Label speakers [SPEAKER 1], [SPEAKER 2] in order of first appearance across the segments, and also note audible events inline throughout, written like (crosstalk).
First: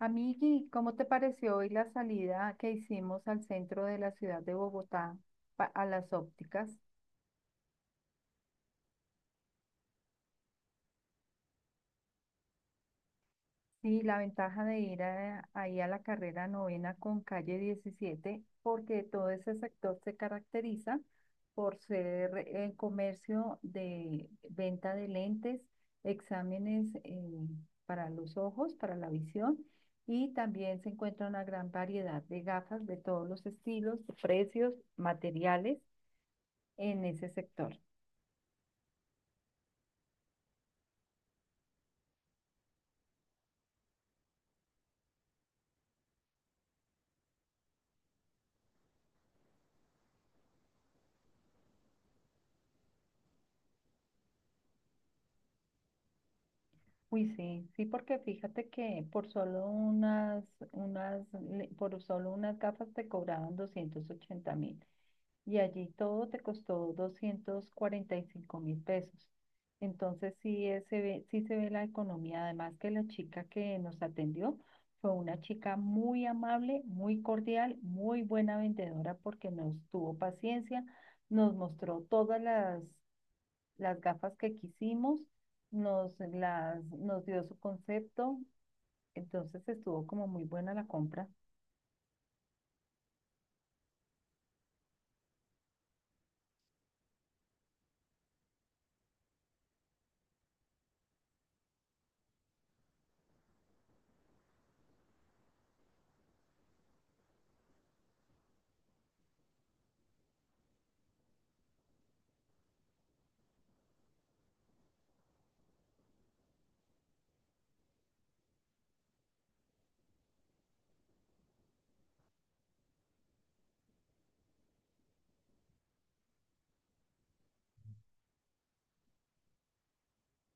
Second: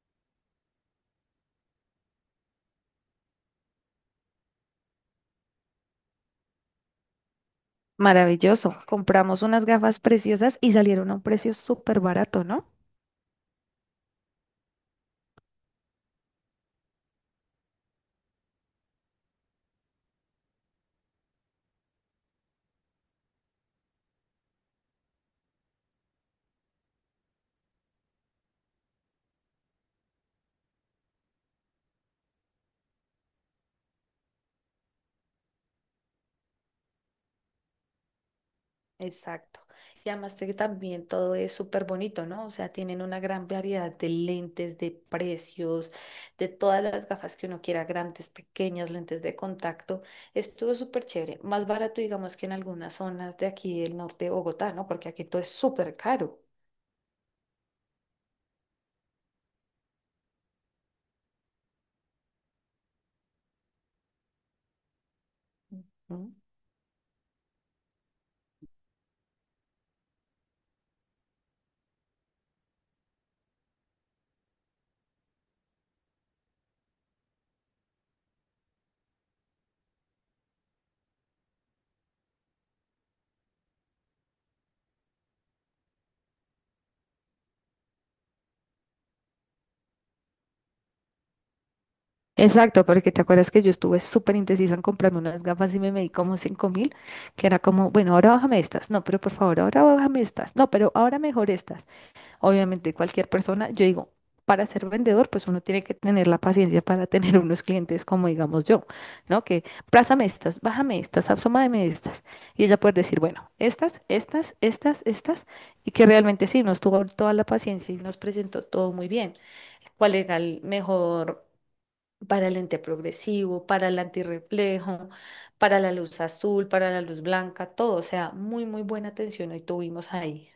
[SPEAKER 1] Amigui, ¿cómo te pareció hoy la salida que hicimos al centro de la ciudad de Bogotá a las ópticas?
[SPEAKER 2] Maravilloso. Compramos unas gafas preciosas y salieron a un precio súper barato, ¿no?
[SPEAKER 1] Sí, la ventaja de ir ahí a la carrera novena con calle 17, porque todo ese sector se caracteriza por ser comercio de venta de lentes, exámenes para los ojos, para la visión, y también se encuentra una gran variedad de gafas de todos los estilos, precios, materiales en ese sector.
[SPEAKER 2] Exacto. Y además que también todo es súper bonito, ¿no? O sea, tienen una gran variedad de lentes, de precios, de todas las gafas que uno quiera, grandes, pequeñas, lentes de contacto. Estuvo súper chévere. Más barato, digamos, que en algunas zonas de aquí del norte de Bogotá, ¿no? Porque aquí todo es súper caro.
[SPEAKER 1] Uy, sí, sí, porque fíjate que por solo por solo unas gafas te cobraban 280.000 y allí todo
[SPEAKER 2] ¿Mm?
[SPEAKER 1] te costó 245.000 pesos. Entonces sí, se ve, sí se ve la economía. Además que la chica que nos atendió fue una chica muy amable, muy cordial, muy buena vendedora porque nos tuvo paciencia, nos mostró todas las gafas que quisimos, nos dio su concepto, entonces estuvo como muy buena la compra.
[SPEAKER 2] Exacto, porque te acuerdas que yo estuve súper indecisa en comprarme unas gafas y me medí como 5000, que era como, bueno, ahora bájame estas, no, pero por favor, ahora bájame estas, no, pero ahora mejor estas. Obviamente cualquier persona, yo digo, para ser vendedor, pues uno tiene que tener la paciencia para tener unos clientes como digamos yo, ¿no? Que prázame estas, bájame estas, absómame estas. Y ella puede decir, bueno, estas, estas, estas, estas, y que realmente sí, nos tuvo toda la paciencia y nos presentó todo muy bien. ¿Cuál era el mejor? Para el lente progresivo, para el antirreflejo, para la luz azul, para la luz blanca, todo. O sea, muy, muy buena atención hoy tuvimos ahí.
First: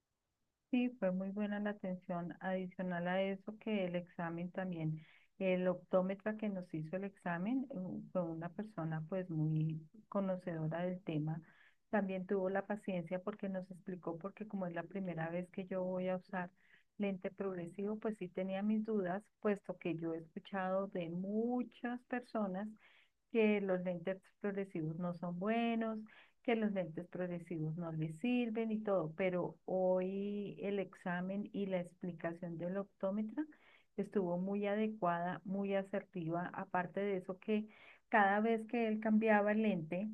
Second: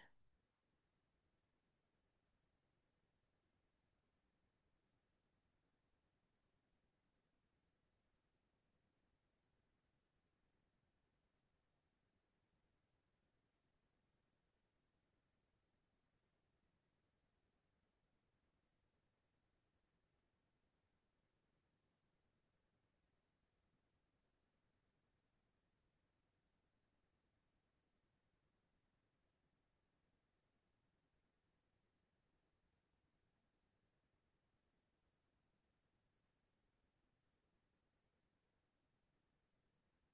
[SPEAKER 1] Sí, fue muy buena la atención. Adicional a eso que el examen también, el optómetra que nos hizo el examen fue una persona pues muy conocedora del tema. También tuvo la paciencia porque nos explicó, porque como es la primera vez que yo voy a usar lente progresivo, pues sí tenía mis dudas, puesto que yo he escuchado de muchas personas que los lentes progresivos no son buenos, que los lentes progresivos no les sirven y todo, pero hoy el examen y la explicación del optómetra estuvo muy adecuada, muy asertiva, aparte de eso que cada vez que él cambiaba el lente,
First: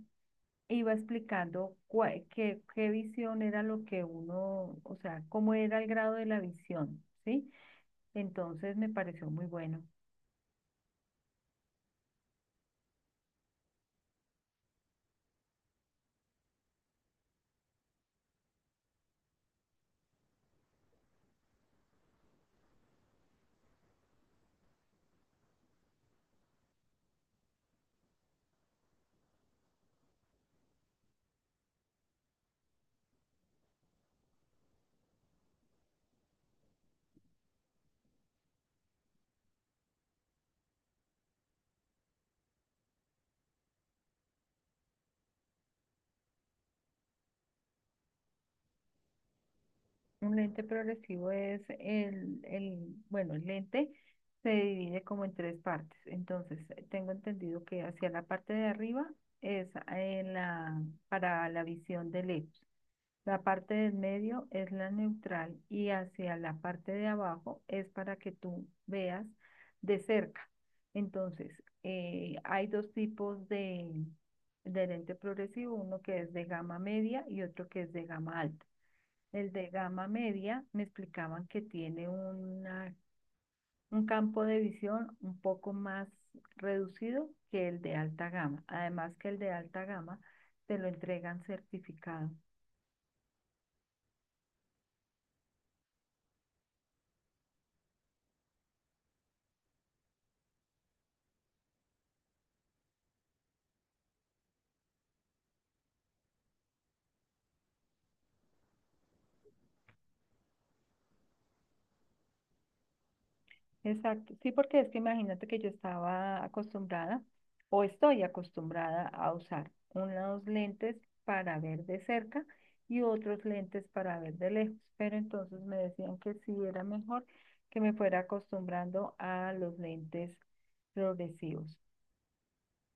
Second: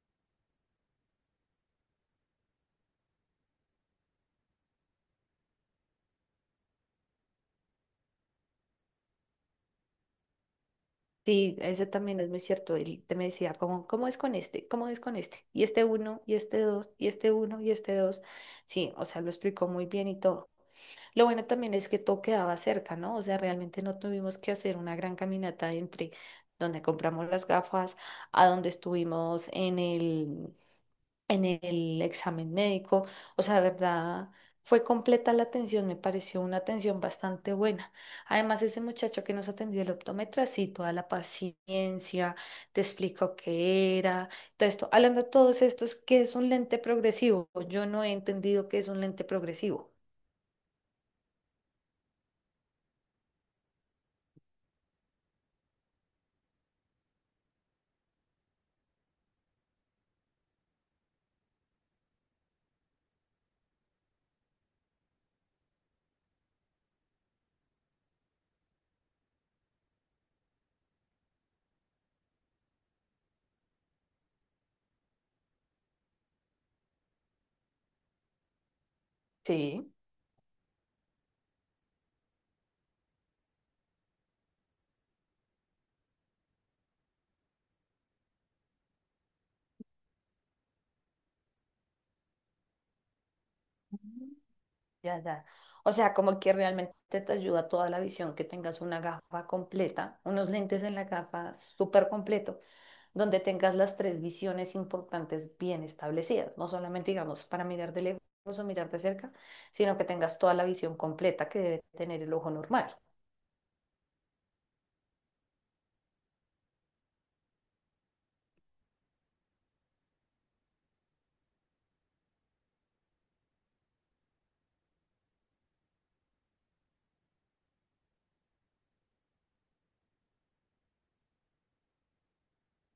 [SPEAKER 1] iba explicando cuál, qué, qué visión era lo que uno, o sea, cómo era el grado de la visión, ¿sí? Entonces me pareció muy bueno.
[SPEAKER 2] Sí, ese también es muy cierto. Él te me decía, ¿Cómo es con este? ¿Cómo es con este? Y este uno, y este dos, y este uno, y este dos. Sí, o sea, lo explicó muy bien y todo. Lo bueno también es que todo quedaba cerca, ¿no? O sea, realmente no tuvimos que hacer una gran caminata entre donde compramos las gafas a donde estuvimos en el examen médico. O sea, de verdad, fue completa la atención, me pareció una atención bastante buena. Además, ese muchacho que nos atendió el optómetra, sí, toda la paciencia, te explicó qué era, todo esto. Hablando de todos estos, ¿qué es un lente progresivo? Yo no he entendido qué es un lente progresivo.
[SPEAKER 1] Un lente progresivo es bueno, el lente se divide como en tres partes. Entonces, tengo entendido que hacia la parte de arriba es en la, para la visión de lejos. La parte del medio es la neutral y hacia la parte de abajo es para que tú veas de cerca. Entonces, hay de lente progresivo, uno que es de gama media y otro que es de gama alta. El de
[SPEAKER 2] Sí.
[SPEAKER 1] gama media me explicaban que tiene un campo de visión un poco más reducido que el de alta gama. Además que el de alta gama te lo entregan certificado.
[SPEAKER 2] Ya, ya. O sea, como que realmente te ayuda toda la visión, que tengas una gafa completa, unos lentes en la gafa súper completo, donde tengas las tres visiones importantes bien establecidas, no solamente digamos para mirar de lejos o mirar de cerca, sino que tengas toda la visión completa que debe tener el ojo normal.
[SPEAKER 1] Exacto, sí, porque es que imagínate que yo estaba acostumbrada o estoy acostumbrada a usar unos lentes para ver de cerca y otros lentes para ver de lejos, pero entonces me decían que sí era mejor que me fuera acostumbrando a los lentes progresivos.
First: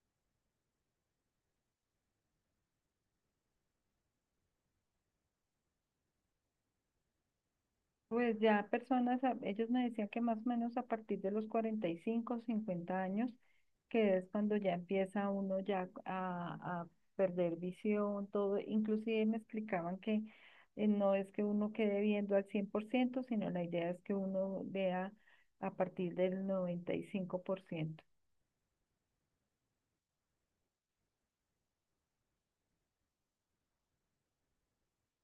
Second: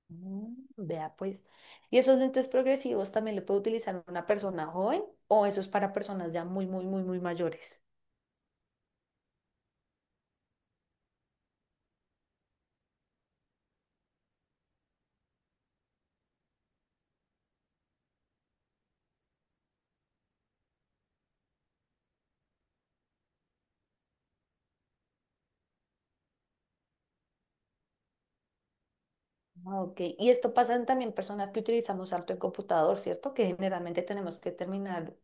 [SPEAKER 2] Mm, vea pues. ¿Y esos lentes progresivos también lo puede utilizar una persona joven o eso es para personas ya muy, muy, muy, muy mayores?
[SPEAKER 1] Pues ya personas, ellos me decían que más o menos a partir de los 45 50 años, que es cuando ya empieza uno ya a perder visión, todo, inclusive me explicaban que no es que uno quede viendo al 100%, sino la idea es que uno vea a partir del 95%.
[SPEAKER 2] Ah, ok, y esto pasa en también personas que utilizamos harto el computador, ¿cierto? Que generalmente tenemos que terminar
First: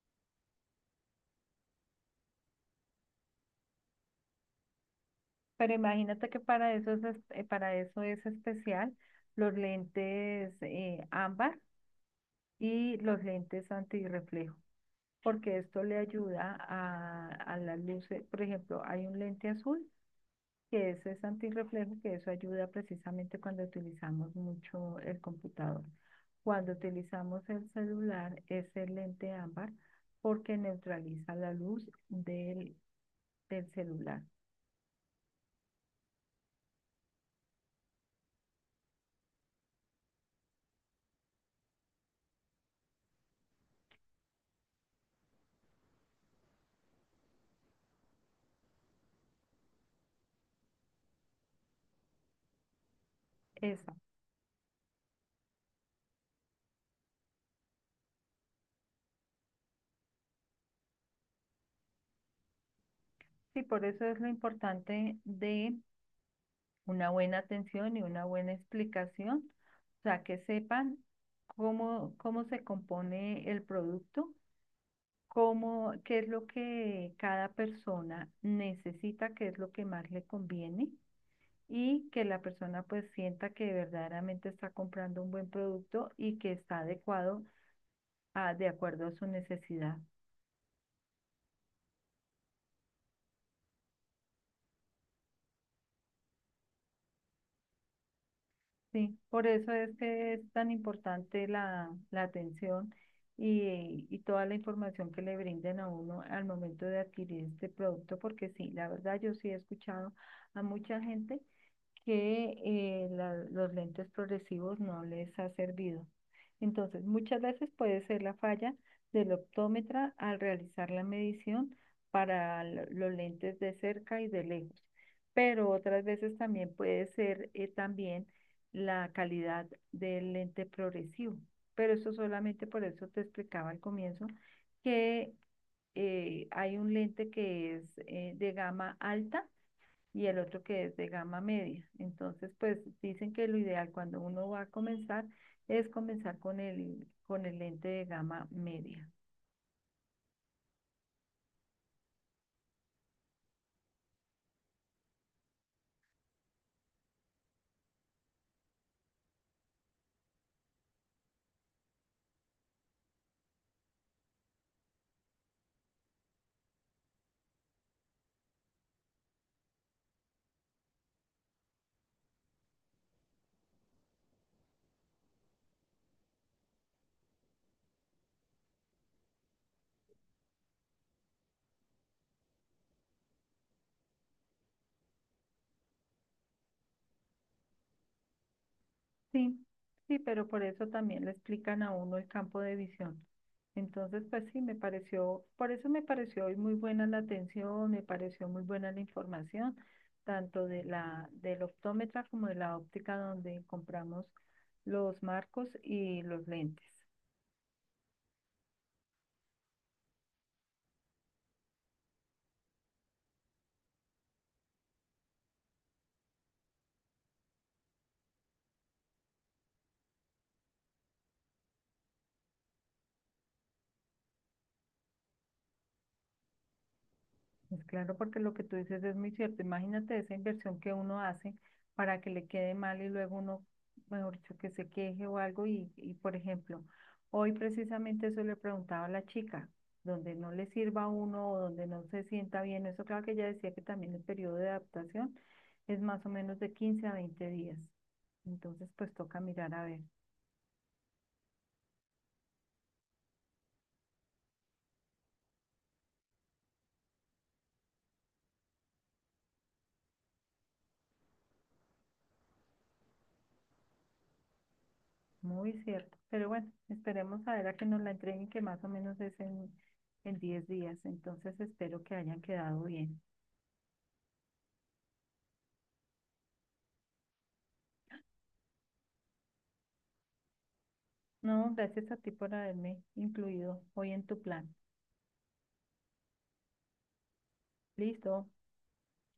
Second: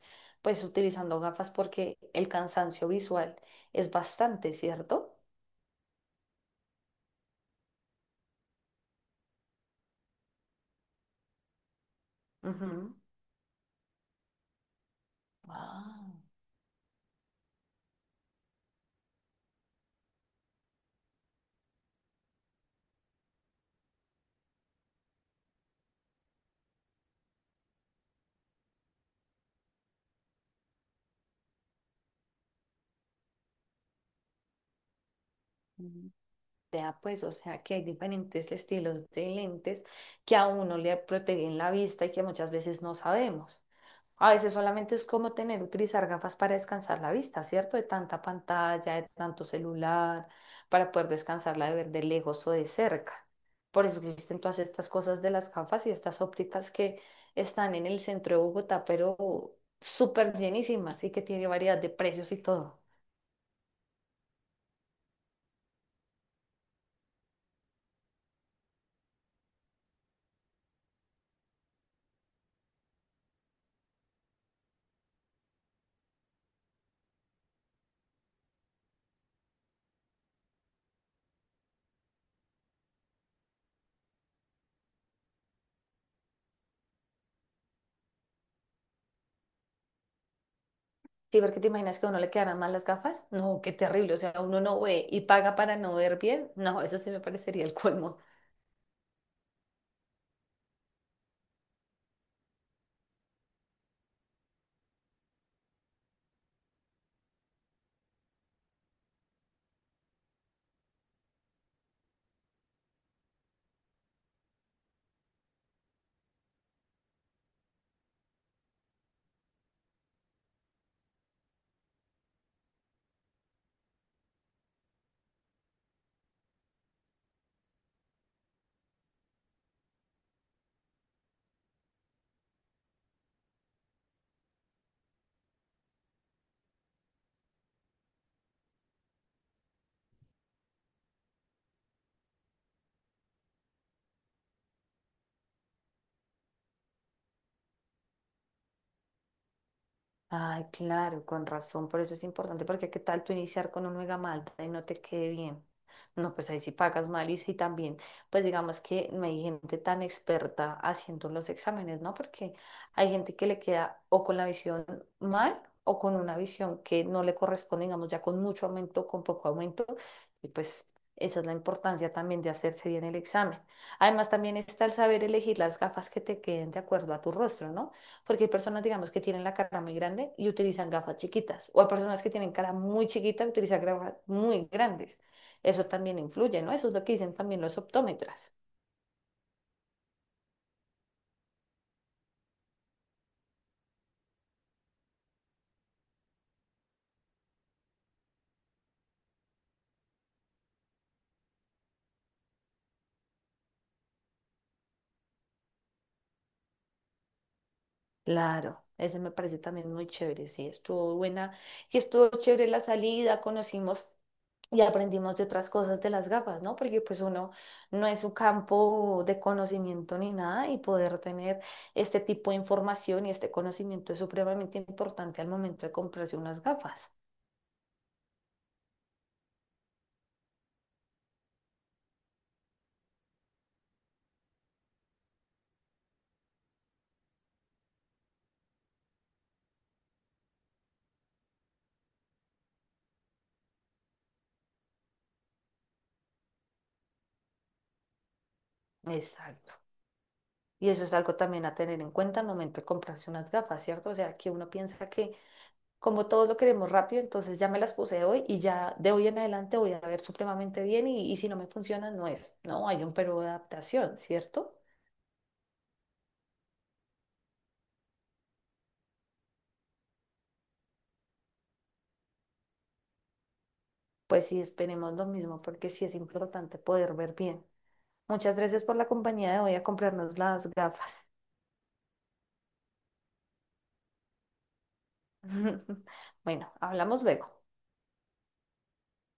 [SPEAKER 2] pues utilizando gafas porque el cansancio visual es bastante, ¿cierto?
[SPEAKER 1] Pero imagínate que para eso es especial los lentes ámbar
[SPEAKER 2] Ujú.
[SPEAKER 1] y los lentes antirreflejo, porque esto le
[SPEAKER 2] Ah.
[SPEAKER 1] ayuda a las luces. Por ejemplo, hay un lente azul es antirreflejo, que eso ayuda precisamente cuando utilizamos mucho el computador. Cuando utilizamos el celular es el lente ámbar porque neutraliza la luz del celular.
[SPEAKER 2] Mm. Vea pues, o sea que hay diferentes estilos de lentes que a uno le protegen la vista y que muchas veces no sabemos. A veces solamente es como tener, utilizar gafas para descansar la vista, ¿cierto? De tanta pantalla, de tanto celular, para poder descansarla de ver de lejos o de cerca. Por
[SPEAKER 1] Esa.
[SPEAKER 2] eso existen todas estas cosas de las gafas y estas ópticas que están en el centro de Bogotá, pero súper llenísimas y que tiene variedad de precios y todo.
[SPEAKER 1] Sí, por eso es lo importante de una buena atención y una buena explicación, o sea, que sepan cómo, cómo se compone el producto, cómo, qué es lo que cada persona necesita, qué es lo que más le conviene y que la persona pues sienta que verdaderamente está comprando un buen producto y que está adecuado de acuerdo a su necesidad.
[SPEAKER 2] Sí, porque te imaginas que a uno le quedaran mal las gafas. No, qué terrible. O sea, uno no ve y paga para no ver bien. No, eso sí me parecería el colmo.
[SPEAKER 1] Sí, por eso es que es tan importante la atención y toda la información que le brinden a uno al momento de adquirir este producto, porque sí, la verdad yo sí he escuchado a mucha gente que los lentes progresivos no les ha servido. Entonces, muchas veces puede ser la falla del optómetra al realizar la medición para los lentes de cerca y de lejos, pero otras veces también puede ser también la calidad del lente progresivo. Pero eso solamente, por eso te explicaba al comienzo que hay un lente que es de gama alta y el otro que es de gama media. Entonces, pues dicen que lo ideal cuando uno va a comenzar es comenzar con con el lente de gama media.
[SPEAKER 2] Ay, claro, con razón, por eso es importante, porque qué tal tú iniciar con un mega malta y no te quede bien. No, pues ahí sí pagas mal y sí también, pues digamos que no hay gente tan experta haciendo los exámenes, ¿no? Porque hay gente que le queda o con la visión mal o con una visión que no le corresponde, digamos, ya con mucho aumento, con poco aumento, y pues esa es la importancia también de hacerse bien el examen. Además, también está el saber elegir las gafas que te queden de acuerdo a tu rostro, ¿no? Porque hay personas, digamos, que tienen la cara muy grande y utilizan gafas chiquitas. O hay personas que tienen cara muy chiquita y utilizan gafas muy grandes. Eso también influye, ¿no? Eso es lo que dicen también los optómetras.
[SPEAKER 1] Sí, sí, pero por eso también le explican a uno el campo de visión. Entonces, pues sí, me pareció, por eso me pareció hoy muy buena la atención, me pareció muy buena la información, tanto de del optómetra como de la óptica donde compramos los marcos y los lentes.
[SPEAKER 2] Claro, ese me parece también muy chévere. Sí, estuvo buena. Y estuvo chévere la salida, conocimos y aprendimos de otras cosas de las gafas, ¿no? Porque pues uno no es un campo de conocimiento ni nada y poder tener este tipo de información y este conocimiento es supremamente importante al momento de comprarse unas gafas.
[SPEAKER 1] Pues claro, porque lo que tú dices es muy cierto. Imagínate esa inversión que uno hace para que le quede mal y luego uno, mejor dicho, que se queje o algo. Y por ejemplo, hoy precisamente eso le preguntaba a la chica, donde no le sirva a uno o donde no se sienta bien. Eso, claro, que ella decía que también el periodo de adaptación es más o menos de 15 a 20 días. Entonces, pues toca mirar
[SPEAKER 2] Exacto.
[SPEAKER 1] a ver.
[SPEAKER 2] Y eso es algo también a tener en cuenta al momento de comprarse unas gafas, ¿cierto? O sea, que uno piensa que como todos lo queremos rápido, entonces ya me las puse hoy y ya de hoy en adelante voy a ver supremamente bien y si no me funciona, no es. No, hay un periodo de adaptación, ¿cierto?
[SPEAKER 1] Muy cierto. Pero bueno, esperemos a ver a que nos la entreguen, que más o menos es en 10 días. Entonces espero que hayan quedado bien.
[SPEAKER 2] Pues sí, esperemos lo mismo porque sí es importante poder ver bien. Muchas gracias por la compañía de hoy a comprarnos las gafas.
[SPEAKER 1] No, gracias a ti por haberme incluido hoy en tu plan.
[SPEAKER 2] (laughs) Bueno, hablamos luego.
[SPEAKER 1] Listo.